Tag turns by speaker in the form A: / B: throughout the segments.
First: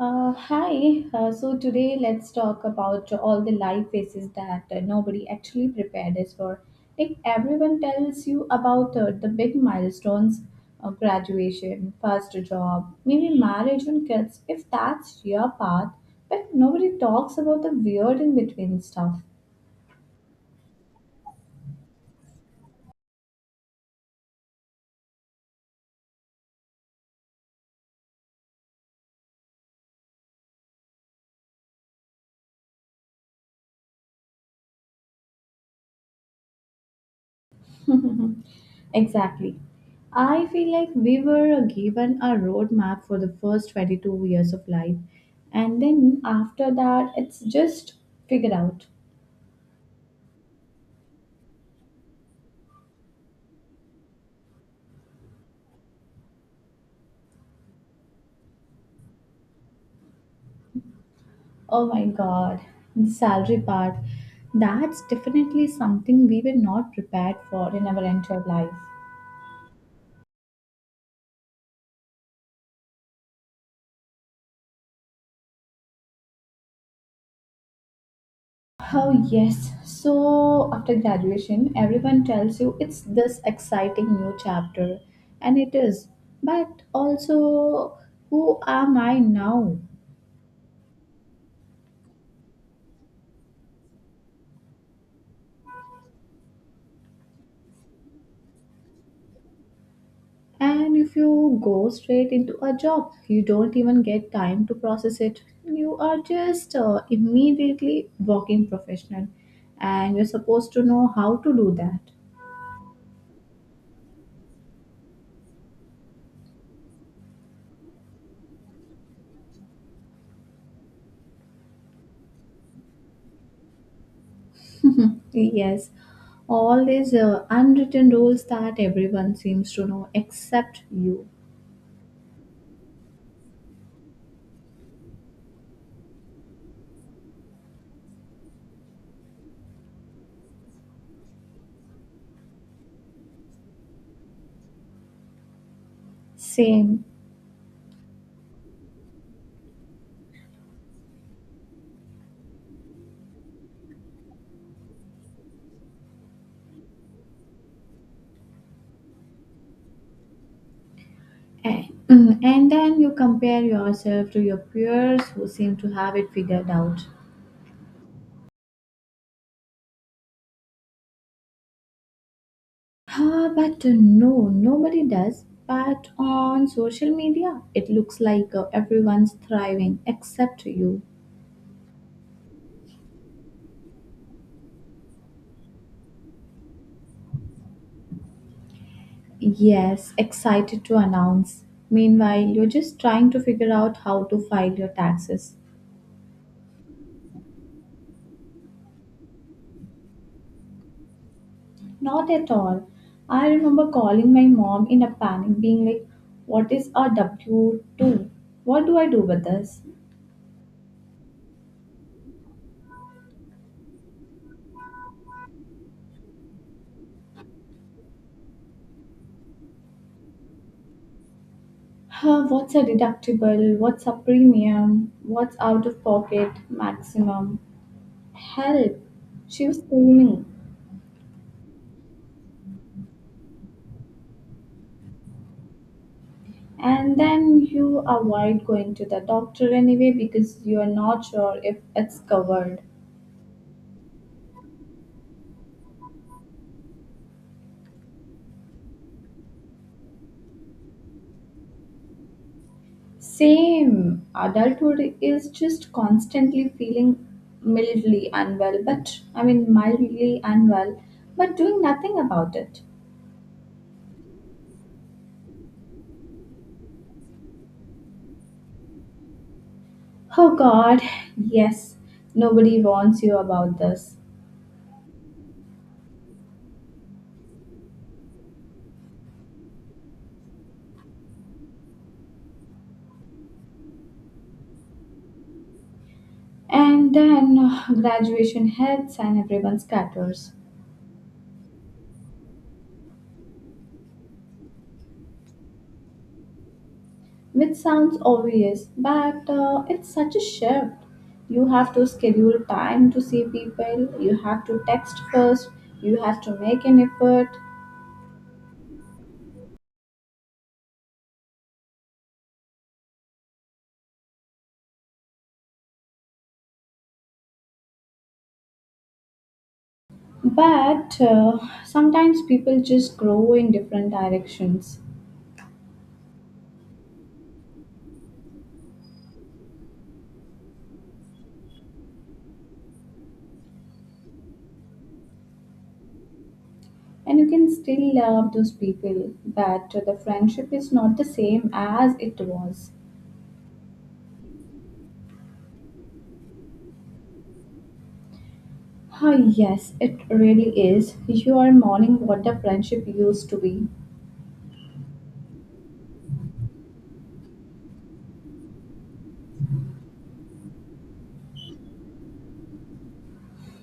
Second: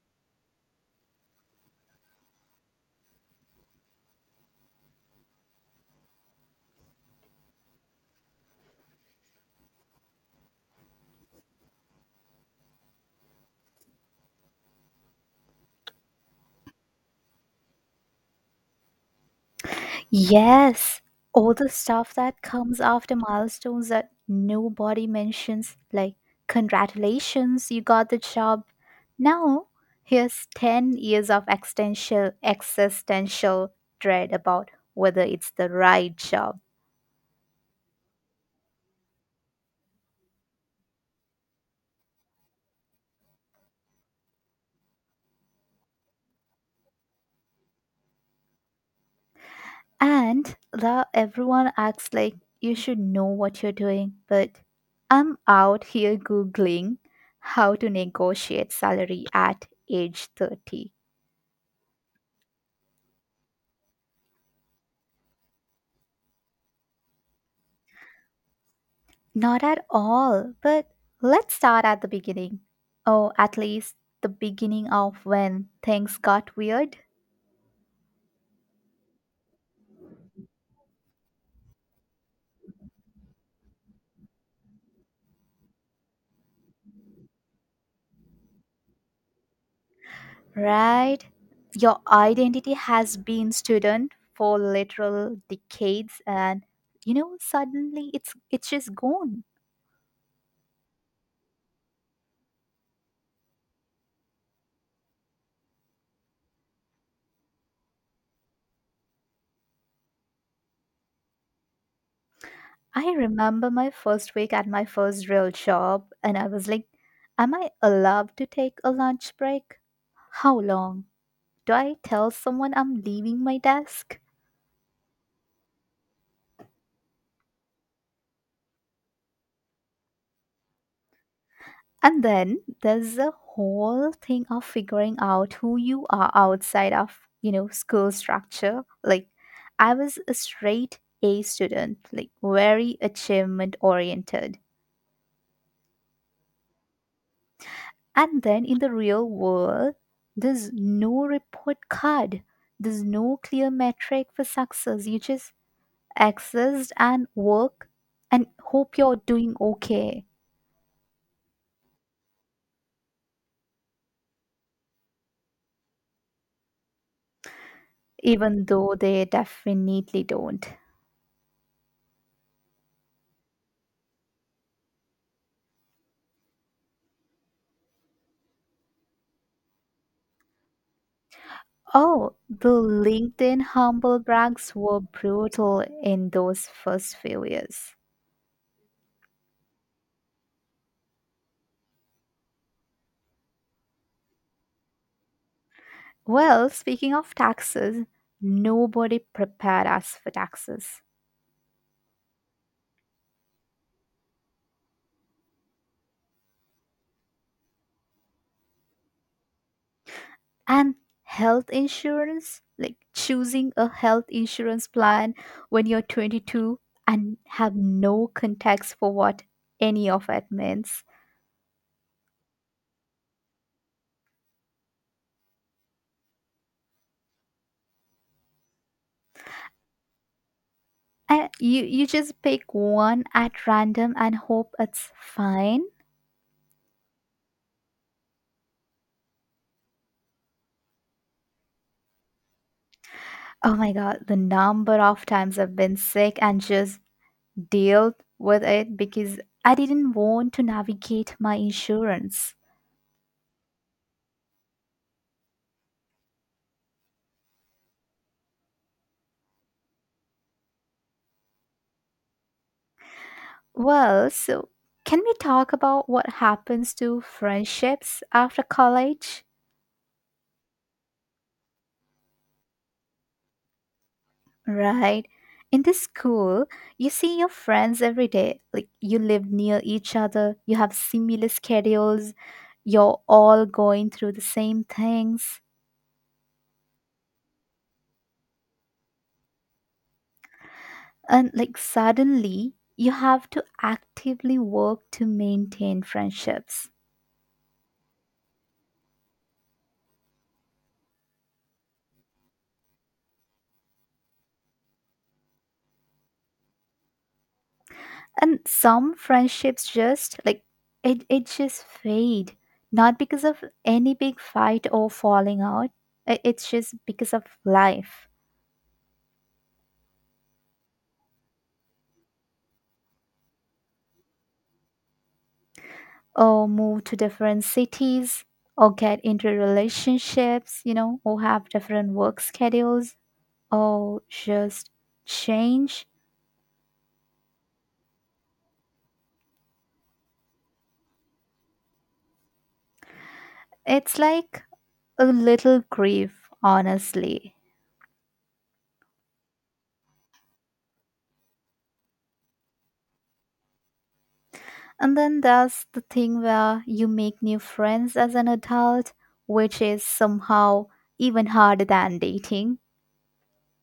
A: Hi, so today let's talk about all the life phases that nobody actually prepared us for. Like everyone tells you about the big milestones, graduation, first job, maybe marriage and kids, if that's your path, but nobody talks about the weird in between stuff.
B: Yes, all the stuff that comes after milestones that nobody mentions, like congratulations, you got the job. Now, here's 10 years of existential dread about whether it's the right job.
A: Exactly. I feel like we were given a roadmap for the first 22 years of life, and then after that, it's just figure out.
B: And the everyone acts like you should know what you're doing, but I'm out here googling how to negotiate salary at age 30.
A: Oh my god, the salary part. That's definitely something we were not prepared for in our entire life.
B: Not at all, but let's start at the beginning. Oh, at least the beginning of when things got weird,
A: Oh, yes. So, after graduation, everyone tells you it's this exciting new chapter, and it is. But also, who am I now?
B: right? Your identity has been student for literal decades and suddenly it's just gone.
A: And if you go straight into a job, you don't even get time to process it. You are just immediately working professional, and you're supposed to know how to do that.
B: I remember my first week at my first real job and I was like, am I allowed to take a lunch break? How long? Do I tell someone I'm leaving my desk?
A: Yes, all these unwritten rules that everyone seems to know except you.
B: And then there's the whole thing of figuring out who you are outside of, you know, school structure. Like, I was a straight A student, like, very achievement oriented.
A: Same.
B: And then in the real world, there's no report card, there's no clear metric for success. You just exist and work and hope you're doing okay,
A: And, and then you compare yourself to your peers who seem to have it figured out.
B: even though they definitely don't.
A: Ah, but no, nobody does. But on social media, it looks like everyone's thriving except you.
B: Oh, the LinkedIn humble brags were brutal in those first few years.
A: Yes, excited to announce. Meanwhile, you're just trying to figure out how to file your taxes.
B: Well, speaking of taxes, nobody prepared us for taxes.
A: Not at all. I remember calling my mom in a panic, being like, What is a W W-2? What do I do with this?
B: And health insurance, like choosing a health insurance plan when you're 22 and have no context for what any of it means.
A: Huh, what's a deductible? What's a premium? What's out of pocket maximum? Help! She was screaming.
B: And you just pick one at random and hope it's fine.
A: And then you avoid going to the doctor anyway because you are not sure if it's covered.
B: Oh my god, the number of times I've been sick and just dealt with it because I didn't want to navigate my insurance.
A: Same. Adulthood is just constantly feeling mildly unwell, but I mean mildly unwell, but doing nothing about it.
B: Well, so can we talk about what happens to friendships after college?
A: Oh God, yes, nobody warns you about this.
B: Right. In the school, you see your friends every day. Like you live near each other, you have similar schedules, you're all going through the same things.
A: And then graduation hits and everyone scatters.
B: And like suddenly you have to actively work to maintain friendships.
A: Which sounds obvious, but it's such a shift. You have to schedule time to see people, you have to text first, you have to make an effort.
B: And some friendships just like it just fade, not because of any big fight or falling out. It's just because of life,
A: But sometimes people just grow in different directions.
B: or move to different cities, or get into relationships, you know, or have different work schedules, or just change.
A: And you can still love those people, but the friendship is not the same as it was.
B: It's like a little grief, honestly.
A: Ah, yes, it really is. You are mourning what the friendship used to be.
B: And then there's the thing where you make new friends as an adult, which is somehow even harder than dating.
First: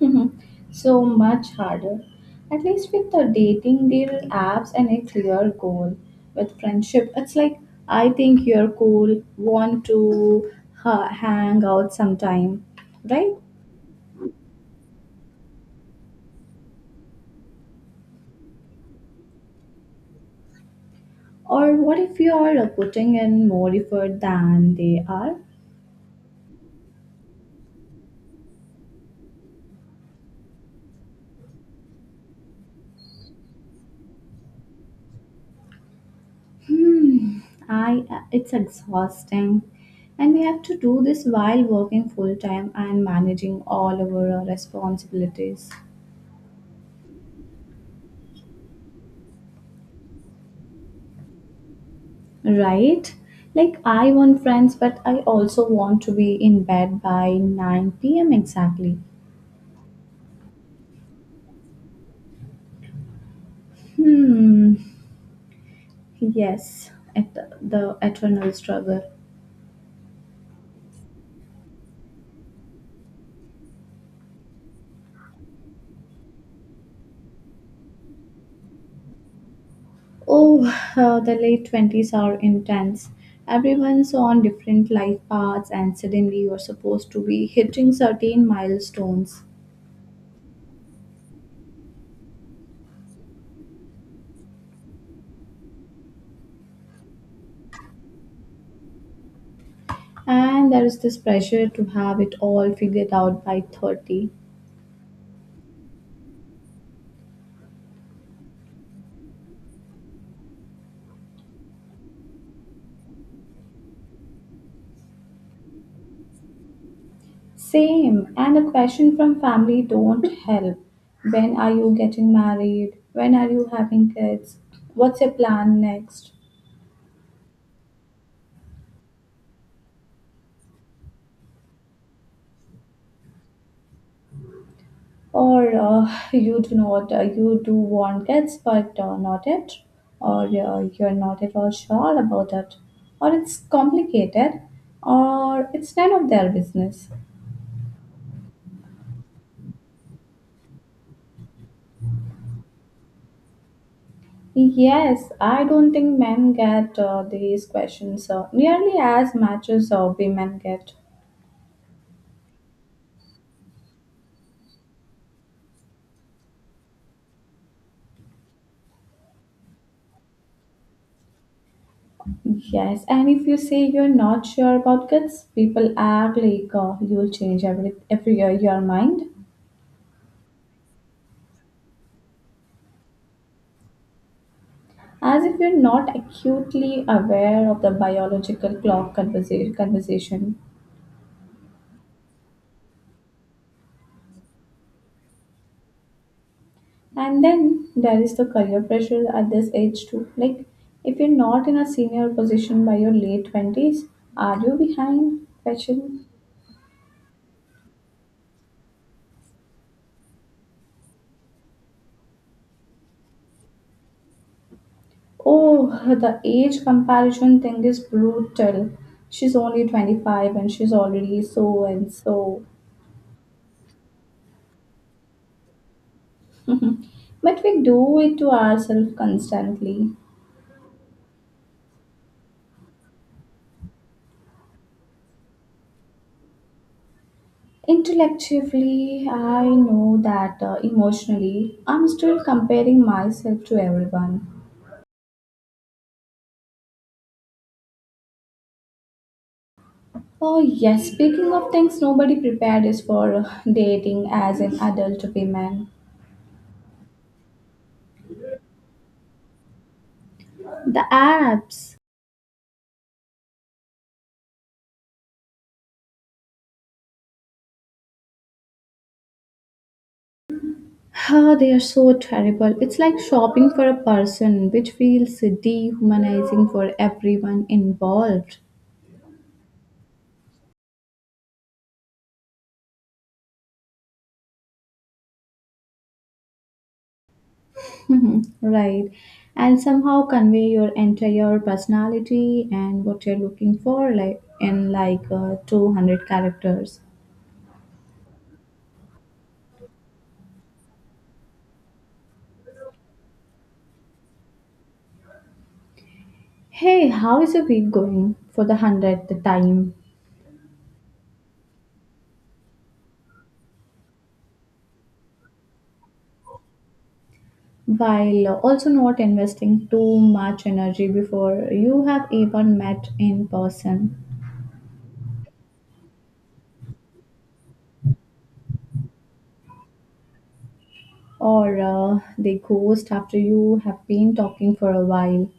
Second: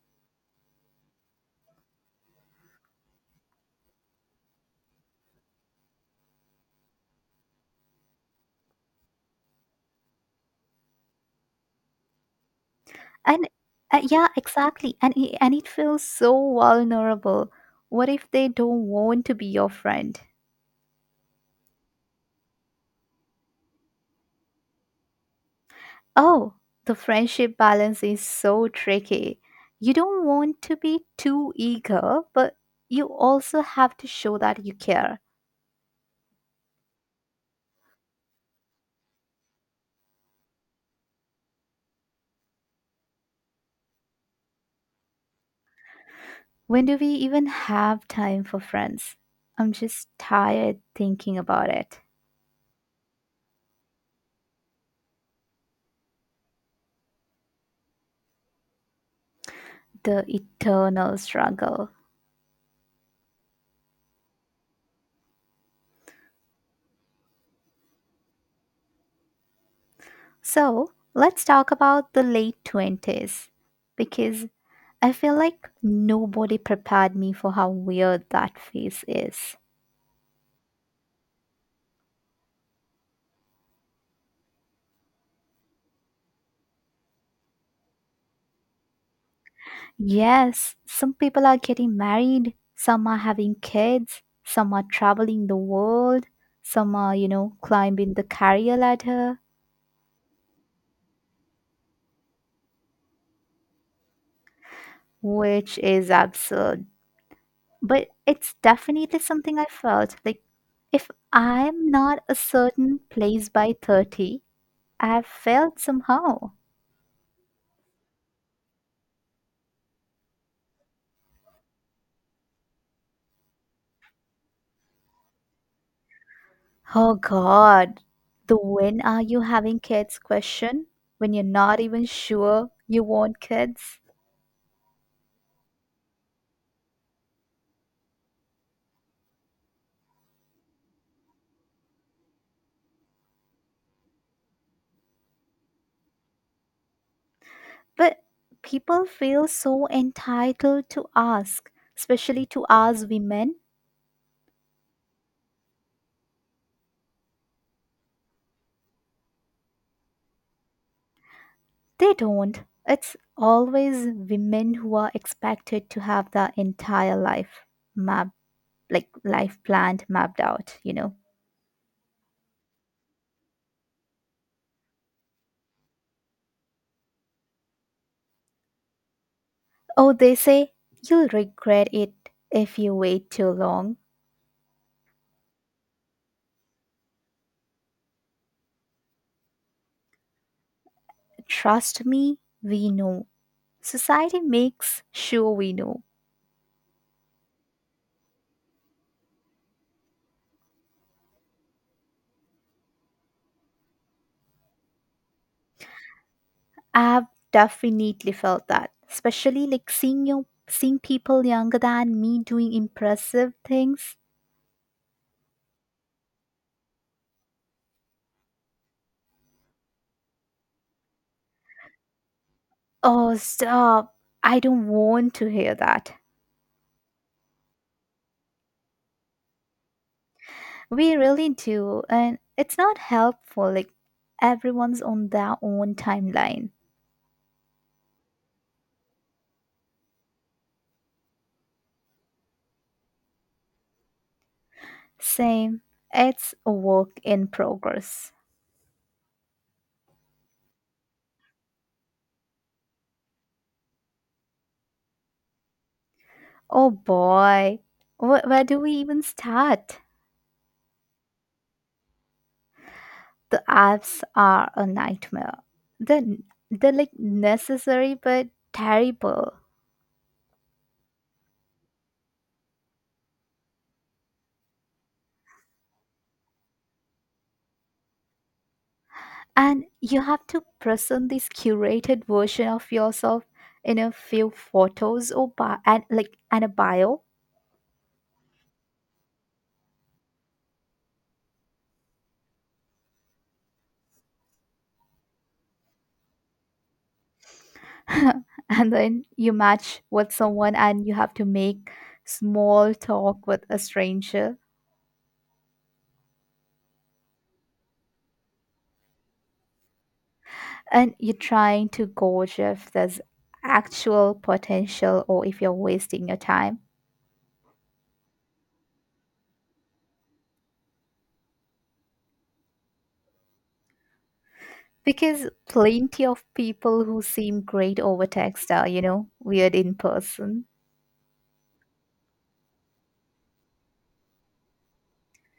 A: Mhm. So much harder. At least with the dating, there are apps and a clear goal. With friendship, it's like I think you're cool, want to hang out sometime, right?
B: And yeah, exactly. And it feels so vulnerable. What if they don't want to be your friend?
A: Or what if you are putting in more effort than they are?
B: Oh, the friendship balance is so tricky. You don't want to be too eager, but you also have to show that you care.
A: Hmm, I it's exhausting, and we have to do this while working full time and managing all of our responsibilities.
B: When do we even have time for friends? I'm just tired thinking about it.
A: Right? Like, I want friends, but I also want to be in bed by 9 p.m. exactly.
B: The eternal struggle.
A: Hmm. Yes, at the eternal struggle.
B: So, let's talk about the late 20s because I feel like nobody prepared me for how weird that phase is.
A: Oh, the late 20s are intense. Everyone's on different life paths, and suddenly you're supposed to be hitting certain milestones.
B: Yes, some people are getting married, some are having kids, some are traveling the world, some are, you know, climbing the career ladder,
A: And there is this pressure to have it all figured out by 30.
B: which is absurd, but it's definitely something I felt, like if I'm not a certain place by 30, I've failed somehow.
A: Same. And a question from family don't help. When are you getting married? When are you having kids? What's your plan next?
B: Oh God, the when are you having kids question, when you're not even sure you want kids.
A: Or you do not, you do want kids, but not it. Or you're not at all sure about it. Or it's complicated. Or it's none of their business.
B: But people feel so entitled to ask, especially to us women.
A: Yes, I don't think men get these questions nearly as much as women get.
B: They don't. It's always women who are expected to have their entire life mapped, like life planned, mapped out, you know.
A: Yes, and if you say you're not sure about guts, people act like you'll change every year your mind,
B: Oh, they say you'll regret it if you wait too long.
A: as if you're not acutely aware of the biological clock conversation.
B: Trust me, we know. Society makes sure we know.
A: And then there is the career pressure at this age too. Like, if you're not in a senior position by your late 20s, are you behind fashion?
B: I've definitely felt that, especially like seeing your seeing people younger than me doing impressive things.
A: Oh, the age comparison thing is brutal. She's only 25 and she's already so and so.
B: Oh stop, I don't want to hear that.
A: Mm. But we do it to ourselves constantly.
B: We really do, and it's not helpful. Like, everyone's on their own timeline.
A: Intellectually, I know that emotionally, I'm still comparing myself to everyone.
B: Same. It's a work in progress.
A: Oh, yes, speaking of things nobody prepared is for dating as an adult woman.
B: Oh boy. Where do we even start?
A: The apps,
B: The apps are a nightmare. They're, they're like necessary but terrible.
A: oh, they are so terrible. It's like shopping for a person, which feels dehumanizing for everyone involved.
B: And you have to present this curated version of yourself in a few photos or bi- and like and a bio.
A: Mhm, right. And somehow convey your entire personality and what you're looking for, like in like 200 characters.
B: And then you match with someone and you have to make small talk with a stranger,
A: Hey, how is your week going for the 100th time?
B: and you're trying to gauge if there's actual potential or if you're wasting your time,
A: While also not investing too much energy before you have even met in person,
B: because plenty of people who seem great over text are, you know, weird in person.
A: or they ghost after you have been talking for a while.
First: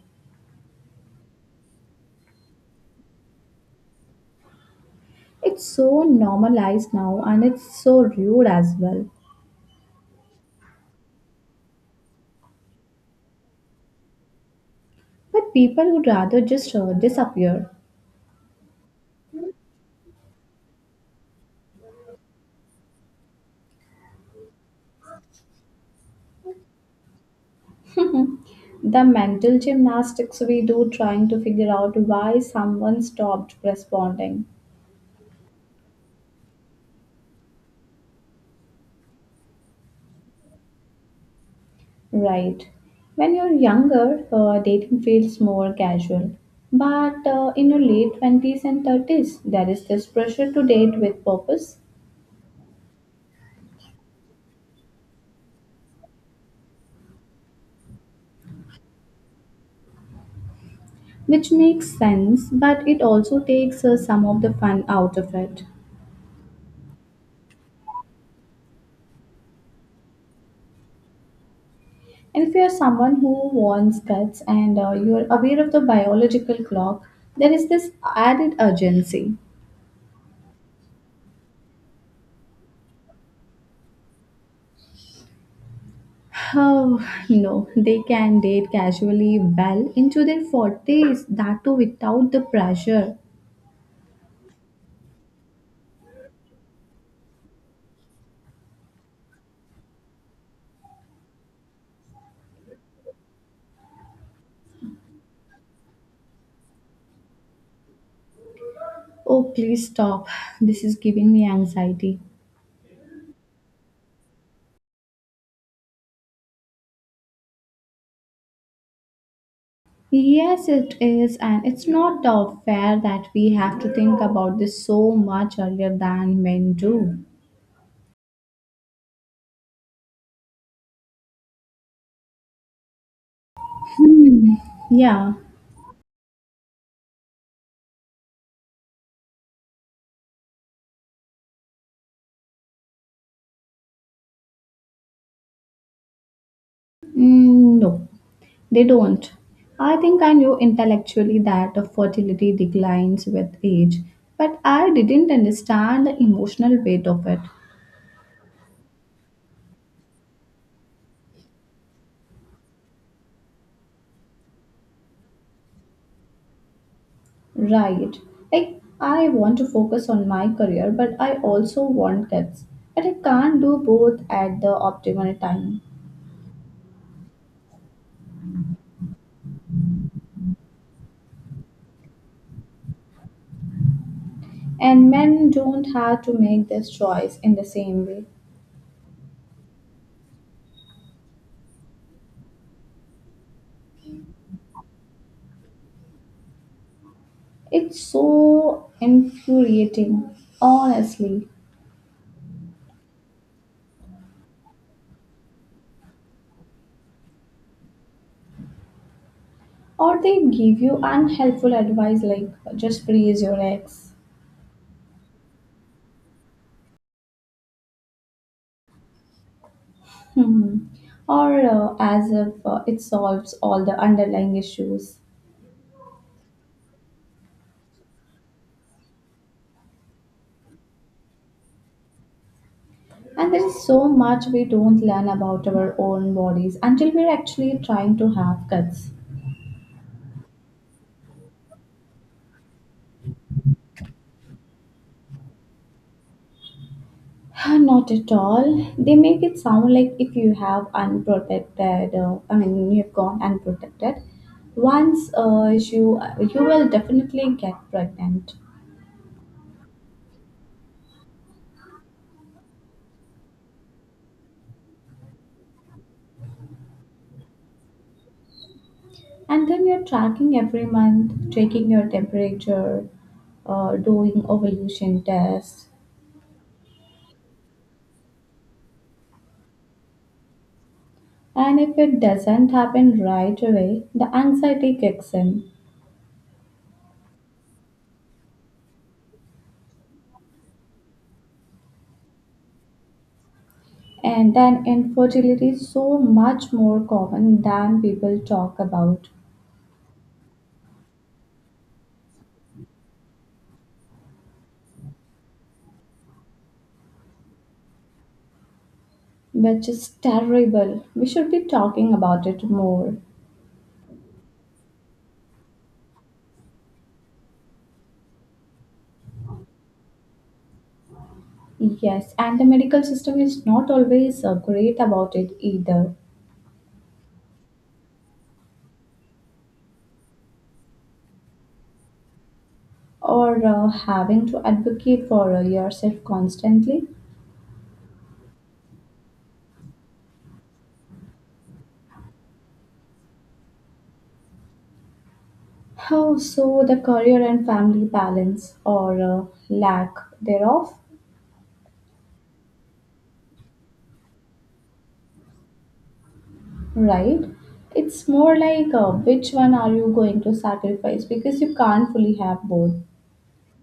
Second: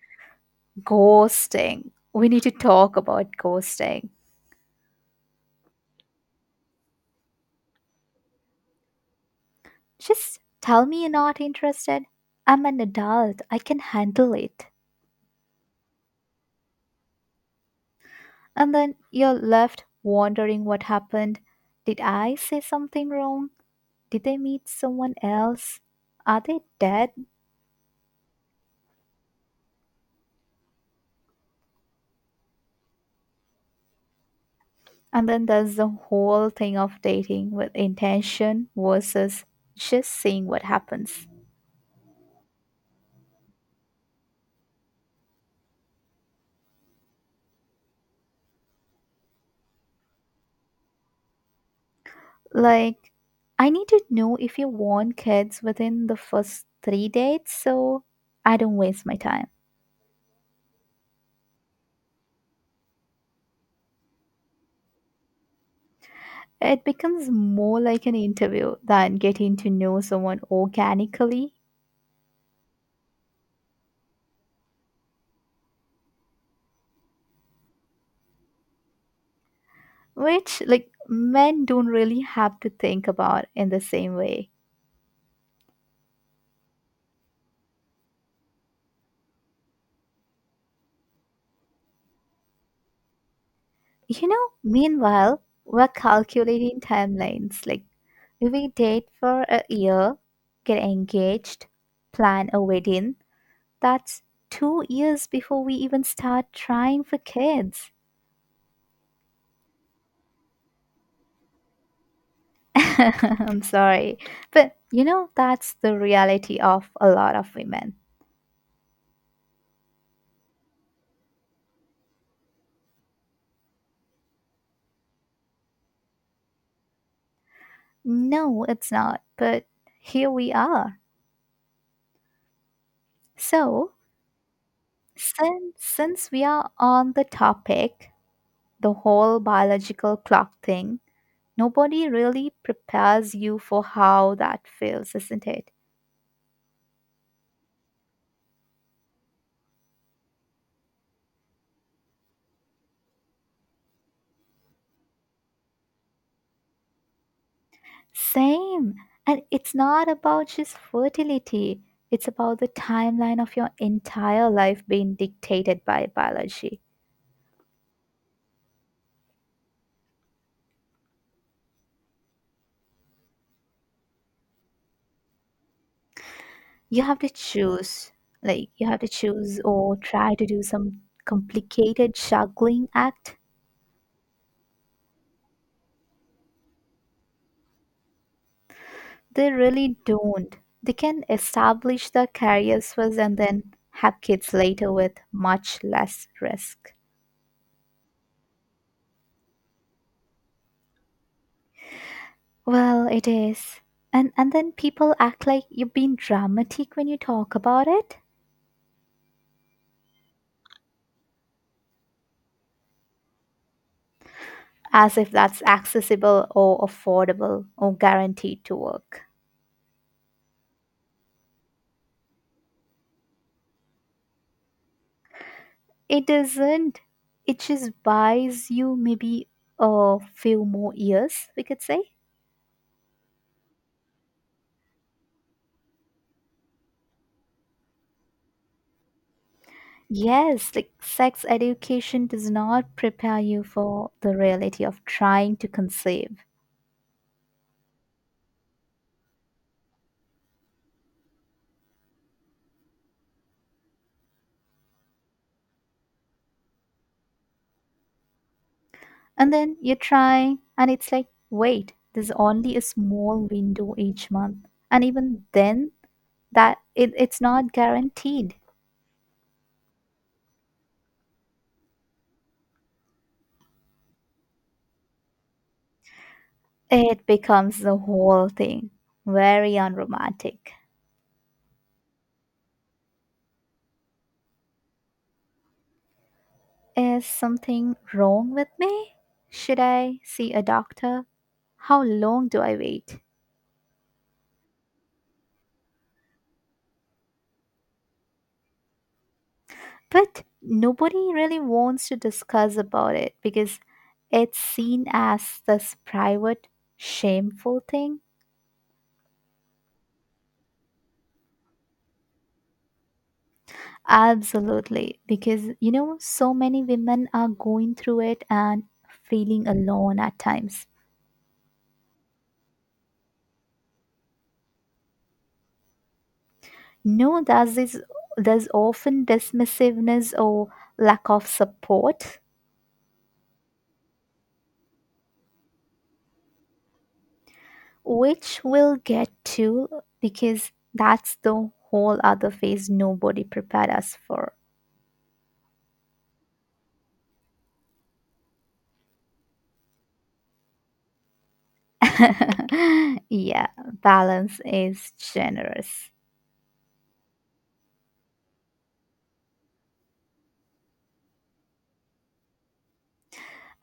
B: Ghosting, we need to talk about ghosting.
A: It's so normalized now and it's so rude as well.
B: Just tell me you're not interested. I'm an adult, I can handle it.
A: But people would rather just disappear.
B: And then you're left wondering what happened. Did I say something wrong? Did they meet someone else? Are they dead?
A: The mental gymnastics we do trying to figure out why someone stopped responding.
B: And then there's the whole thing of dating with intention versus just seeing what happens.
A: Right. When you're younger, dating feels more casual. But in your late 20s and 30s, there is this pressure to date with purpose,
B: Like, I need to know if you want kids within the first three dates, so I don't waste my time.
A: which makes sense, but it also takes some of the fun out of it.
B: It becomes more like an interview than getting to know someone organically,
A: And if you are someone who wants guts and you are aware of the biological clock, there is this added urgency.
B: which, like, men don't really have to think about in the same way.
A: Oh no, they can date casually well into their 40s, that too without the pressure.
B: You know, meanwhile, we're calculating timelines. Like, if we date for a year, get engaged, plan a wedding, that's 2 years before we even start trying for kids.
A: Oh, please stop. This is giving me anxiety.
B: I'm sorry. But, you know, that's the reality of a lot of women.
A: Yes, it is, and it's not fair that we have to think about this so much earlier than men do.
B: No, it's not. But here we are. So,
A: Hmm. Yeah.
B: since we are on the topic, the whole biological clock thing, nobody really prepares you for how that feels, isn't it?
A: Mm, no. They don't. I think I knew intellectually that fertility declines with age, but I didn't understand the emotional weight of it.
B: Same. And it's not about just fertility, it's about the timeline of your entire life being dictated by biology.
A: Right. Like, I want to focus on my career, but I also want kids. But I can't do both at the optimal time.
B: You have to choose. Like, you have to choose or try to do some complicated juggling act.
A: And men don't have to make this choice in the same way.
B: They really don't. They can establish their careers first and then have kids later with much less risk.
A: It's so infuriating, honestly.
B: Well, it is. And then people act like you've been dramatic when you talk about it,
A: Or they give you unhelpful advice like just praise your ex.
B: as if that's accessible or affordable or guaranteed to work.
A: Hmm. Or as if it solves all the underlying issues.
B: It isn't. It just buys you maybe a few more years, we could say.
A: And there is so much we don't learn about our own bodies until we're actually trying to have kids.
B: Yes, like sex education does not prepare you for the reality of trying to conceive.
A: Not at all. They make it sound like if you have unprotected, I mean, you've gone unprotected, once you will definitely get pregnant.
B: And then you try, and it's like, wait, there's only a small window each month. And even then, it's not guaranteed.
A: And then you're tracking every month, taking your temperature, doing ovulation tests.
B: It becomes the whole thing, very unromantic.
A: And if it doesn't happen right away, the anxiety kicks in.
B: Is something wrong with me? Should I see a doctor? How long do I wait?
A: And then infertility is so much more common than people talk about,
B: But nobody really wants to discuss about it because it's seen as this shameful thing.
A: which is terrible. We should be talking about it more.
B: Absolutely, because you know, so many women are going through it and feeling alone at times.
A: Yes, and the medical system is not always great about it either,
B: No, there's often dismissiveness or lack of support,
A: or having to advocate for yourself constantly.
B: which we'll get to, because that's the whole other phase nobody prepared us for.
A: How so the career and family balance or lack thereof?
B: Yeah, balance is generous.
A: Right? It's more like which one are you going to sacrifice because you can't fully have both.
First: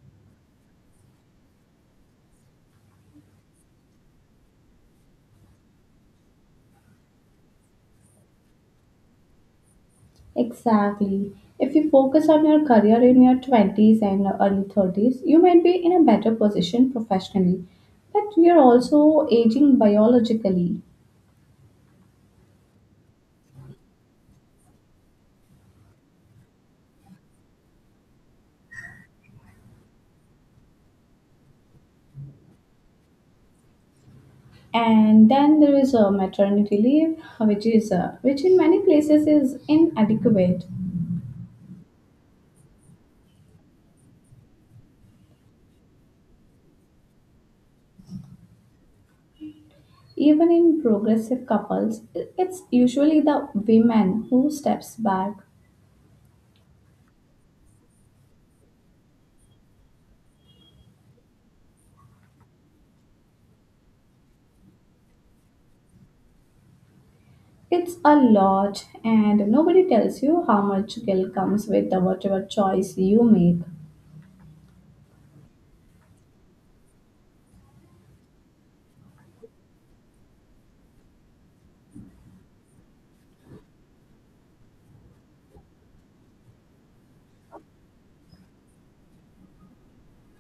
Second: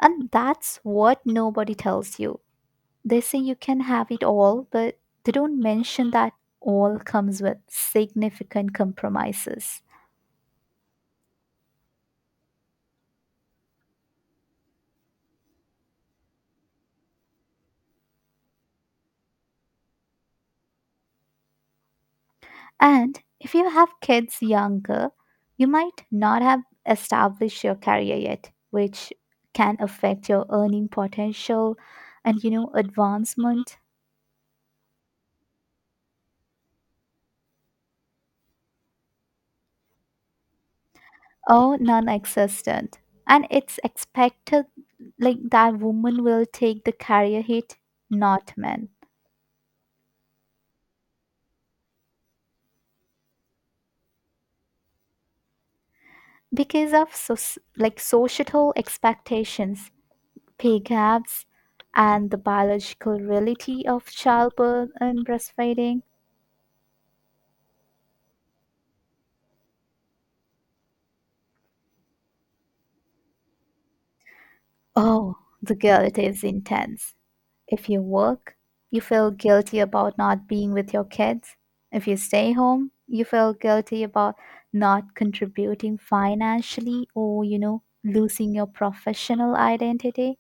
B: And that's what nobody tells you. They say you can have it all, but they don't mention that all comes with significant compromises.
A: Exactly. If you focus on your career in your 20s and early 30s, you might be in a better position professionally, but you're also aging biologically.
B: And if you have kids younger, you might not have established your career yet, which can affect your earning potential and, you know, advancement.
A: And then there is a maternity leave, which in many places is inadequate.
B: Or non-existent. And it's expected, like that woman will take the career hit, not men,
A: Even in progressive couples, it's usually the women who steps back.
B: because of like societal expectations, pay gaps, and the biological reality of childbirth and breastfeeding.
A: It's a lot, and nobody tells you how much guilt comes with the whatever choice you make.
B: Oh, the guilt is intense. If you work, you feel guilty about not being with your kids. If you stay home, you feel guilty about not contributing financially or, you know, losing your professional identity.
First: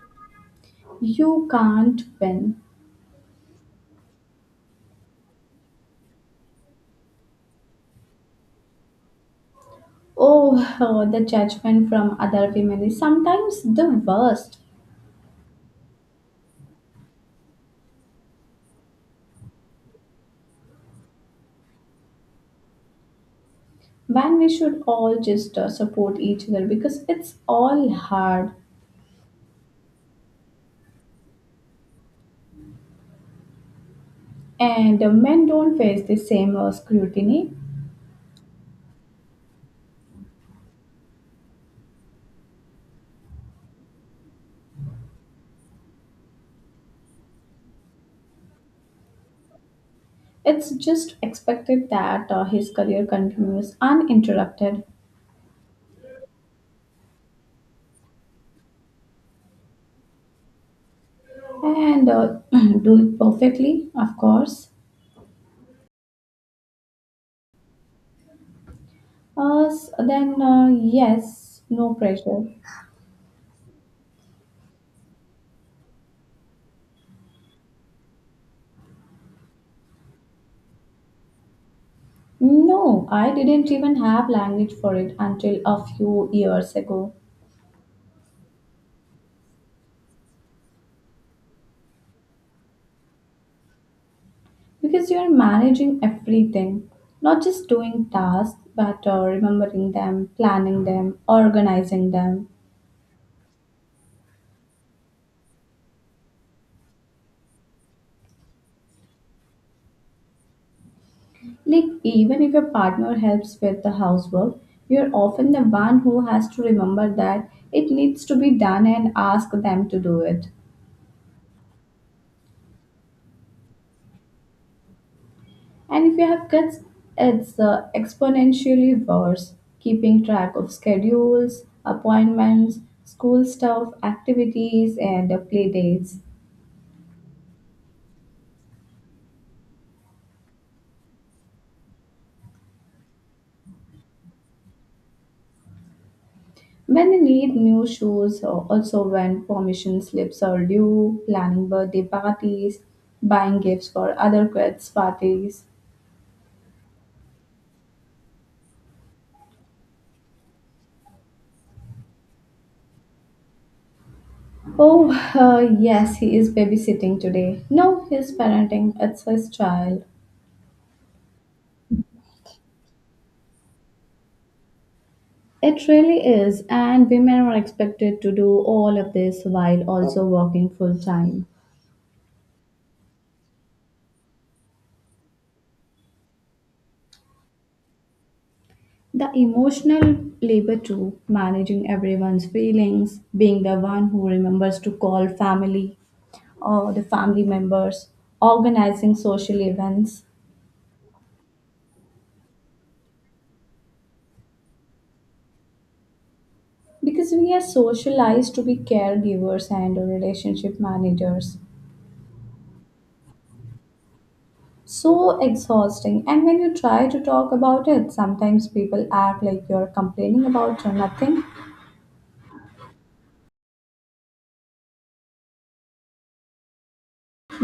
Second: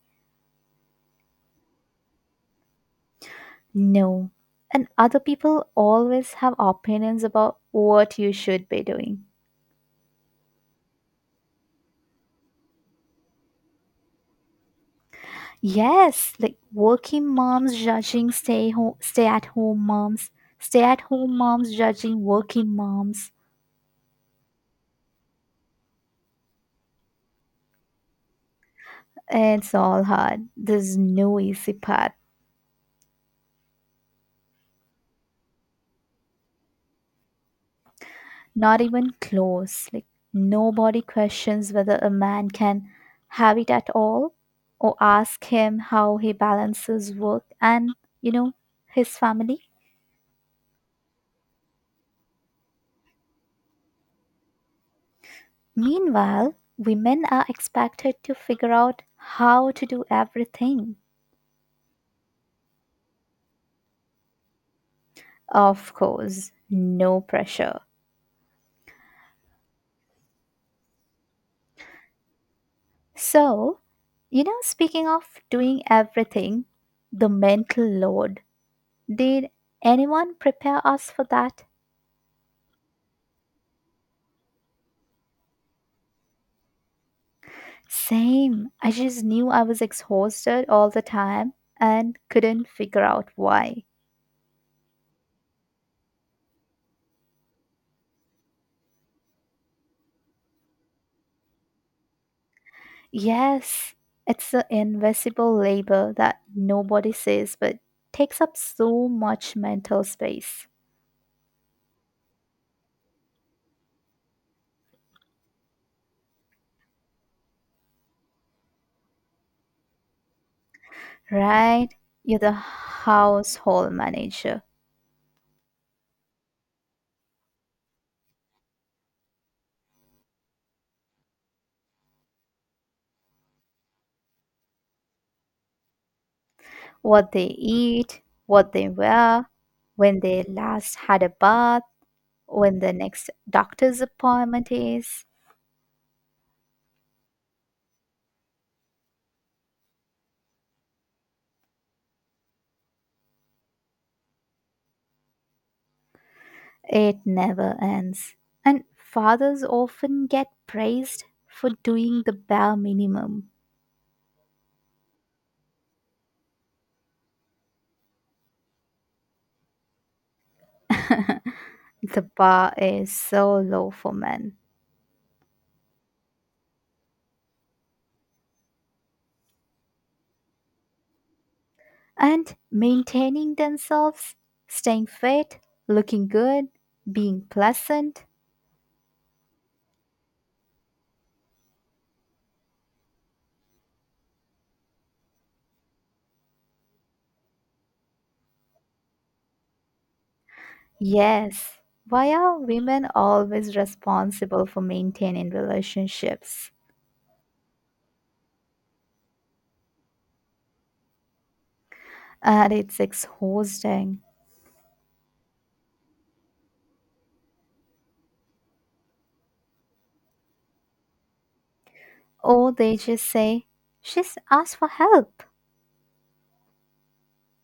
A: You can't win.
B: No. And other people always have opinions about what you should be doing.
A: Oh, the judgment from other women is sometimes the worst.
B: Yes, like working moms judging stay at home moms, stay at home moms judging working moms.
A: When we should all just support each other because it's all hard,
B: It's all hard. There's no easy path.
A: and men don't face the same scrutiny.
B: Not even close. Like, nobody questions whether a man can have it at all, or ask him how he balances work and, you know, his family.
A: It's just expected that his career continues uninterrupted
B: Meanwhile, women are expected to figure out how to do everything.
A: and do it perfectly, of course.
B: Of course, no pressure.
A: Then, yes, no pressure.
B: So, you know, speaking of doing everything, the mental load. Did anyone prepare us for that?
A: No, I didn't even have language for it until a few years ago
B: Same. I just knew I was exhausted all the time and couldn't figure out why.
A: because you are managing everything, not just doing tasks, but remembering them, planning them, organizing them.
B: Yes, it's the invisible labor that nobody sees but takes up so much mental space.
A: Like, even if your partner helps with the housework, you're often the one who has to remember that it needs to be done and ask them to do it.
B: Right? You're the household manager.
A: And if you have kids, it's exponentially worse. Keeping track of schedules, appointments, school stuff, activities, and play dates.
B: What they eat, what they wear, when they last had a bath, when the next doctor's appointment is.
A: When they need new shoes, or also when permission slips are due, planning birthday parties, buying gifts for other kids' parties.
B: It never ends. And fathers often get praised for doing the bare minimum.
A: Oh, yes, he is babysitting today. No, he's parenting. It's his child.
B: The bar is so low for men.
A: It really is, and women are expected to do all of this while also working full time.
B: And maintaining themselves, staying fit, looking good, being pleasant.
A: The emotional labor too, managing everyone's feelings, being the one who remembers to call family or the family members, organizing social events,
B: Yes. Why are women always responsible for maintaining relationships?
A: because we are socialized to be caregivers and relationship managers.
B: And it's exhausting.
A: So exhausting, and when you try to talk about it, sometimes people act like you're complaining about nothing.
B: Or they just say, she's asked for help.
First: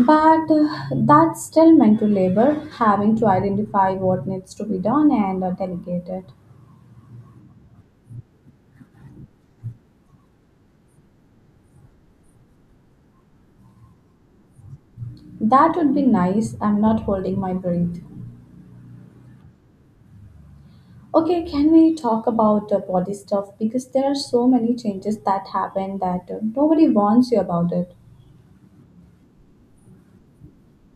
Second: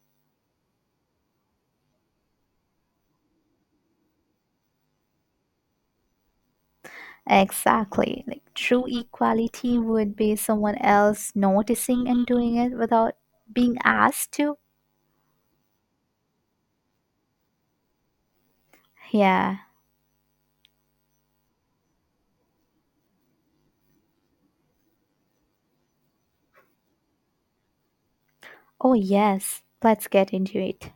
A: But that's still mental labor, having to identify what needs to be done and delegate it.
B: Exactly. Like true equality would be someone else noticing and doing it without being asked to.
A: That would be nice. I'm not holding my breath.
B: Yeah.
A: Okay, can we talk about body stuff? Because there are so many changes that happen that nobody warns you about it.
B: Oh, yes. Let's get into it.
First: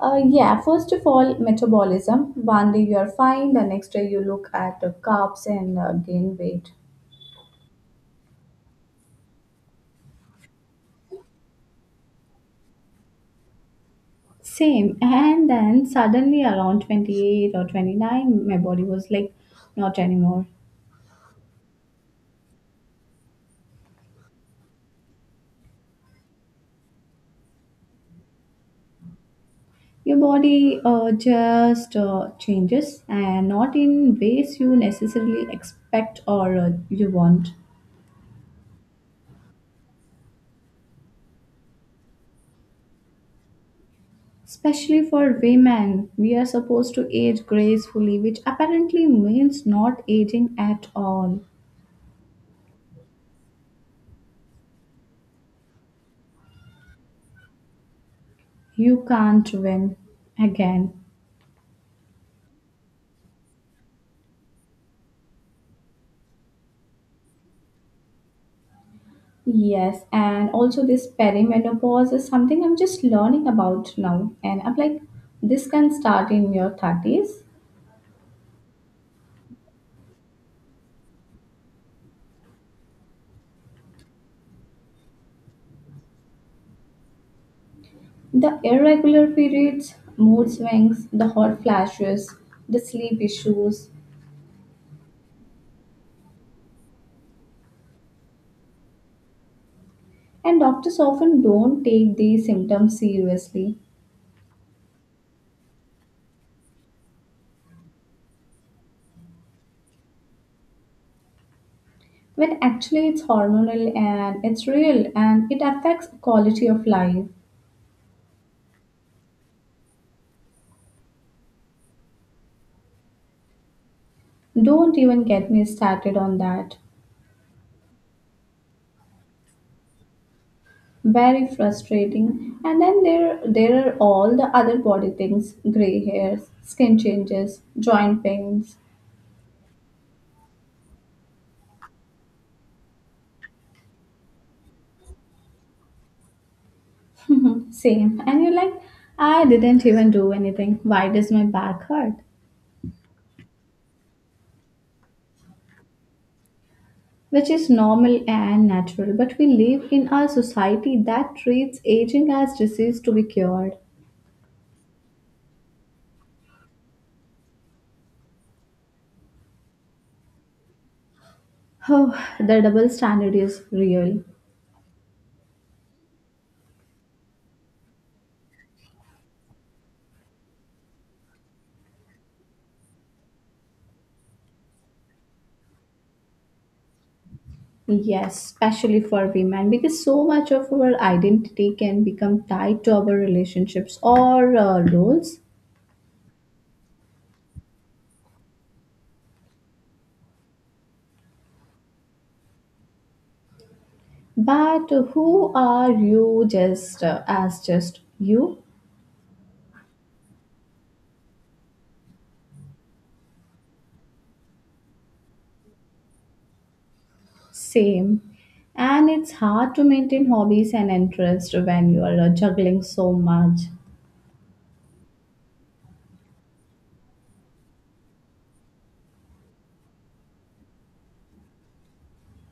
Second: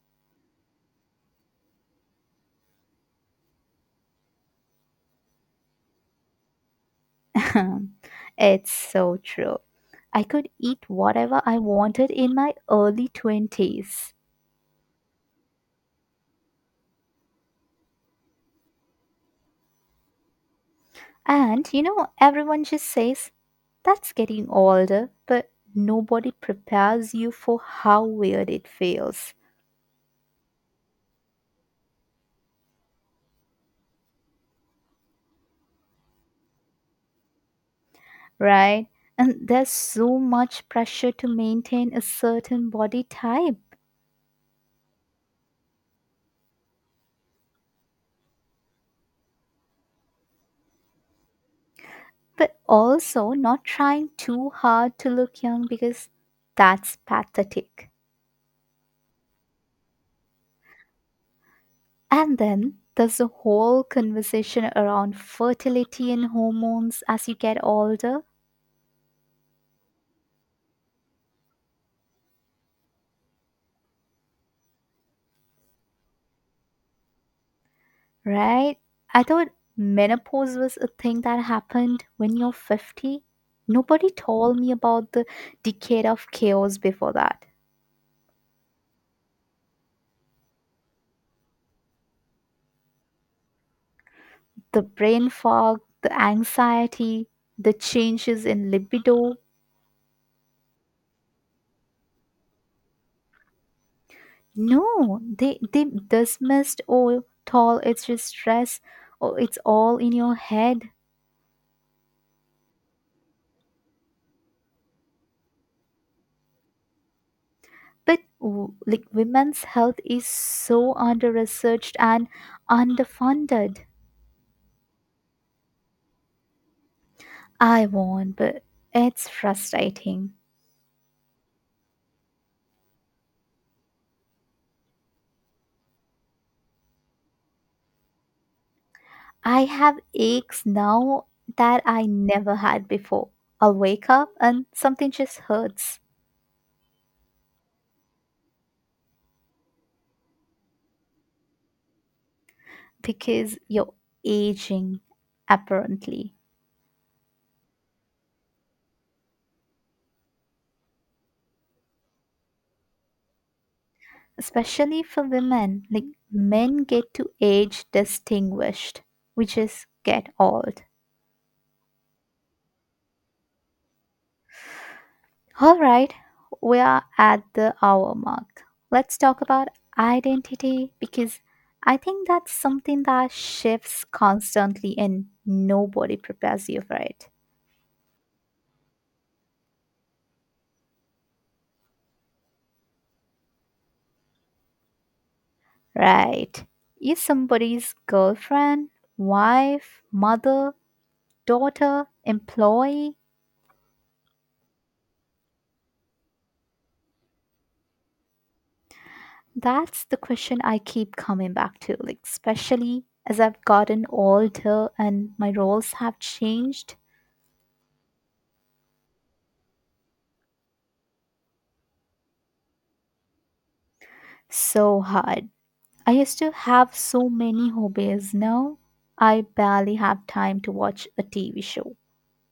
A: Yeah, first of all, metabolism. One day you're fine, the next day you look at the carbs and gain weight.
B: It's so true. I could eat whatever I wanted in my early 20s.
A: Same. And then suddenly around 28 or 29, my body was like, not anymore.
B: And, you know, everyone just says that's getting older, but nobody prepares you for how weird it feels.
A: Your body just changes and not in ways you necessarily expect or you want.
B: Right? And there's so much pressure to maintain a certain body type,
A: Especially for women, we are supposed to age gracefully, which apparently means not aging at all.
B: but also not trying too hard to look young because that's pathetic.
A: You can't win again.
B: And then there's a whole conversation around fertility and hormones as you get older.
A: Yes, and also this perimenopause is something I'm just learning about now. And I'm like, this can start in your 30s.
B: Right? I thought menopause was a thing that happened when you're 50. Nobody told me about the decade of chaos before that.
A: The irregular periods, mood swings, the hot flashes, the sleep issues,
B: The brain fog, the anxiety, the changes in libido.
A: and doctors often don't take these symptoms seriously.
B: No, they dismissed, oh tall, it's just stress, or it's all in your head.
A: When actually it's hormonal and it's real and it affects quality of life.
B: But like women's health is so under researched and underfunded.
A: Don't even get me started on that.
B: I won't, but it's frustrating.
A: Very frustrating. And then there are all the other body things: gray hairs, skin changes, joint pains.
B: I have aches now that I never had before. I'll wake up and something just hurts.
A: Same, and you're like, I didn't even do anything. Why does my back hurt?
B: Because you're aging, apparently.
A: Which is normal and natural, but we live in a society that treats aging as disease to be cured.
B: Especially for women, like, men get to age distinguished, we just get old.
A: Oh, the double standard is real.
B: All right, we are at the hour mark. Let's talk about identity because I think that's something that shifts constantly and nobody prepares you for it.
A: Yes, especially for women, because so much of our identity can become tied to our relationships or roles.
B: Right, you're somebody's girlfriend, wife, mother, daughter, employee.
A: But who are you, just as just you?
B: That's the question I keep coming back to, like, especially as I've gotten older and my roles have changed.
A: Same. And it's hard to maintain hobbies and interests when you are juggling so much,
B: So hard. I used to have so many hobbies. Now I barely have time to watch a TV show.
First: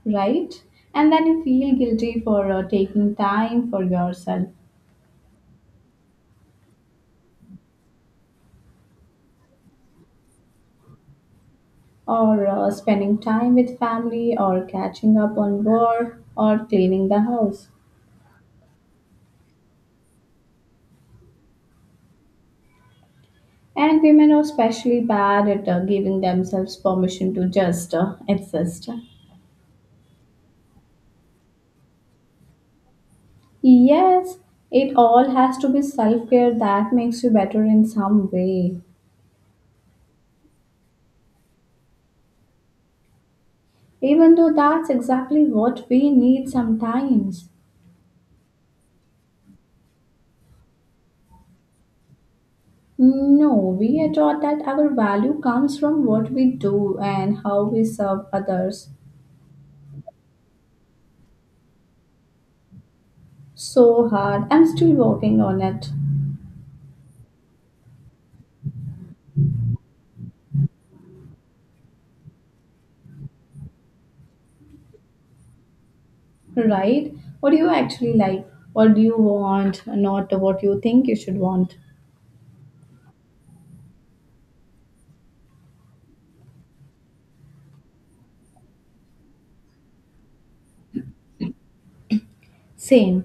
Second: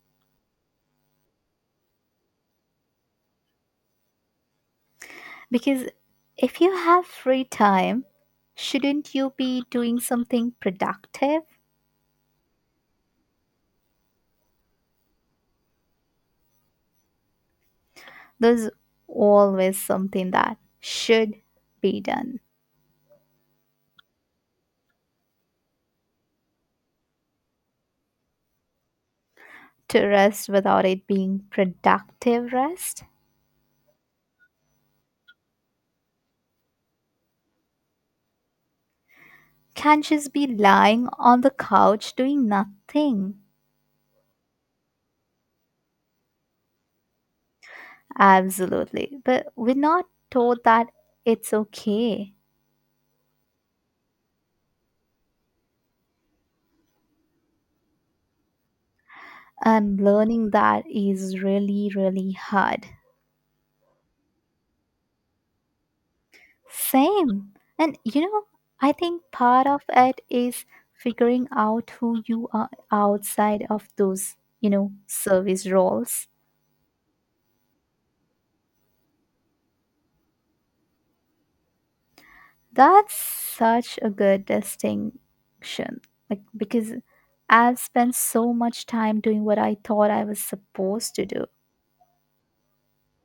A: right? And then you feel guilty for taking time for yourself
B: Because if you have free time, shouldn't you be doing something productive?
A: or spending time with family or catching up on work or cleaning the house.
B: There's always something that should be done.
A: And women are especially bad at giving themselves permission to just exist.
B: To rest without it being productive rest.
A: Yes, it all has to be self care that makes you better in some way.
B: Can't just be lying on the couch doing nothing.
A: Even though that's exactly what we need sometimes.
B: Absolutely. But we're not told that it's okay.
A: No, we are taught that our value comes from what we do and how we serve others.
B: And learning that is really, really hard.
A: So hard. I'm still working on it.
B: Same. And you know, I think part of it is figuring out who you are outside of those, you know, service roles.
A: Right? What do you actually like? What do you want? Not what you think you should want.
B: That's such a good distinction. Like, because I've spent so much time doing what I thought I was supposed to do.
A: Same.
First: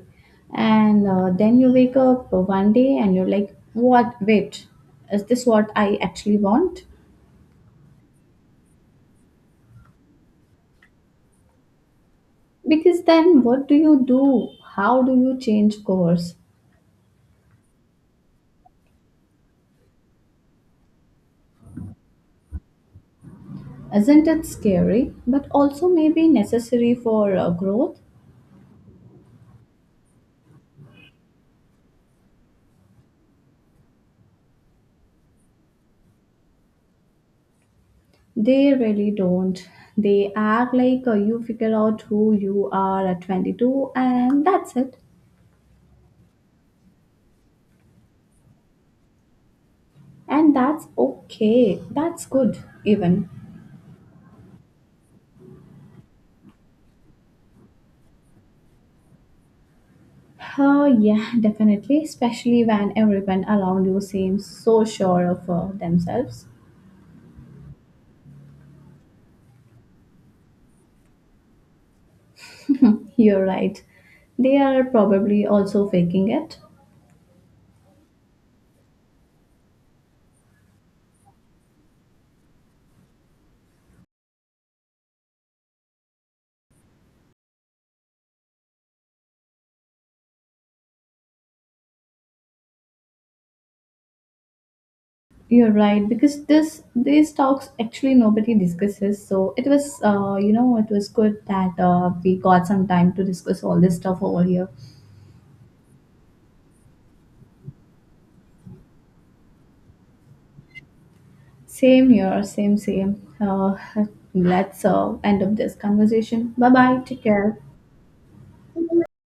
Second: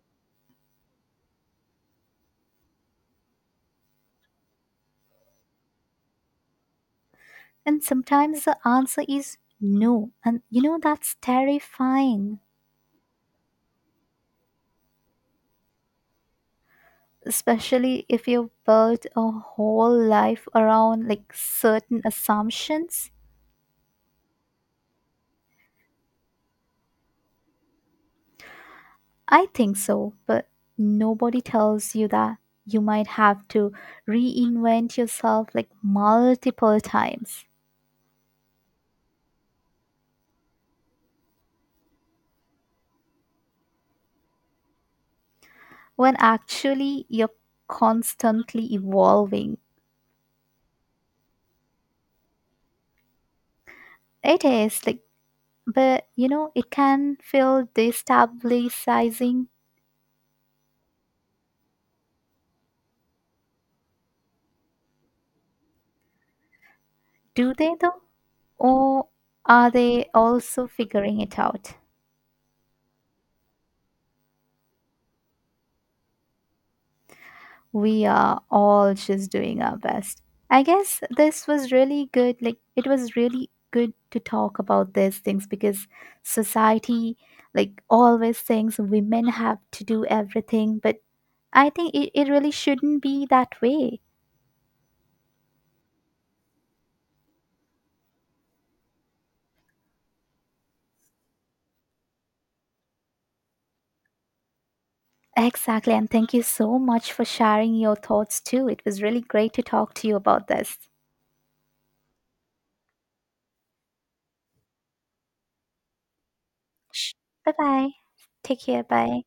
A: And then you wake up one day and you're like, what? Wait, is this what I actually want?
B: And sometimes the answer is no. And you know, that's terrifying.
A: Because then what do you do? How do you change course?
B: Especially if you built a whole life around like certain assumptions.
A: Isn't it scary, but also maybe necessary for growth?
B: I think so, but nobody tells you that you might have to reinvent yourself like multiple times.
A: They really don't. They act like you figure out who you are at 22 and that's it.
B: When actually you're constantly evolving.
A: And that's okay. That's good, even.
B: It is, like, but you know, it can feel destabilizing.
A: Oh, yeah, definitely, especially when everyone around you seems so sure of themselves.
B: Do they though? Or are they also figuring it out?
A: You're right. They are probably also faking it.
B: We are all just doing our best. I guess this was really good. Like, it was really good to talk about these things because society, like, always thinks women have to do everything, but I think it really shouldn't be that way.
A: You're right because this these talks actually nobody discusses. So it was good that we got some time to discuss all this stuff over here.
B: Exactly. And thank you so much for sharing your thoughts too. It was really great to talk to you about this.
A: Same here, same, same. Let's end up this conversation. Bye bye. Take
B: Bye
A: care.
B: bye. Take care. Bye.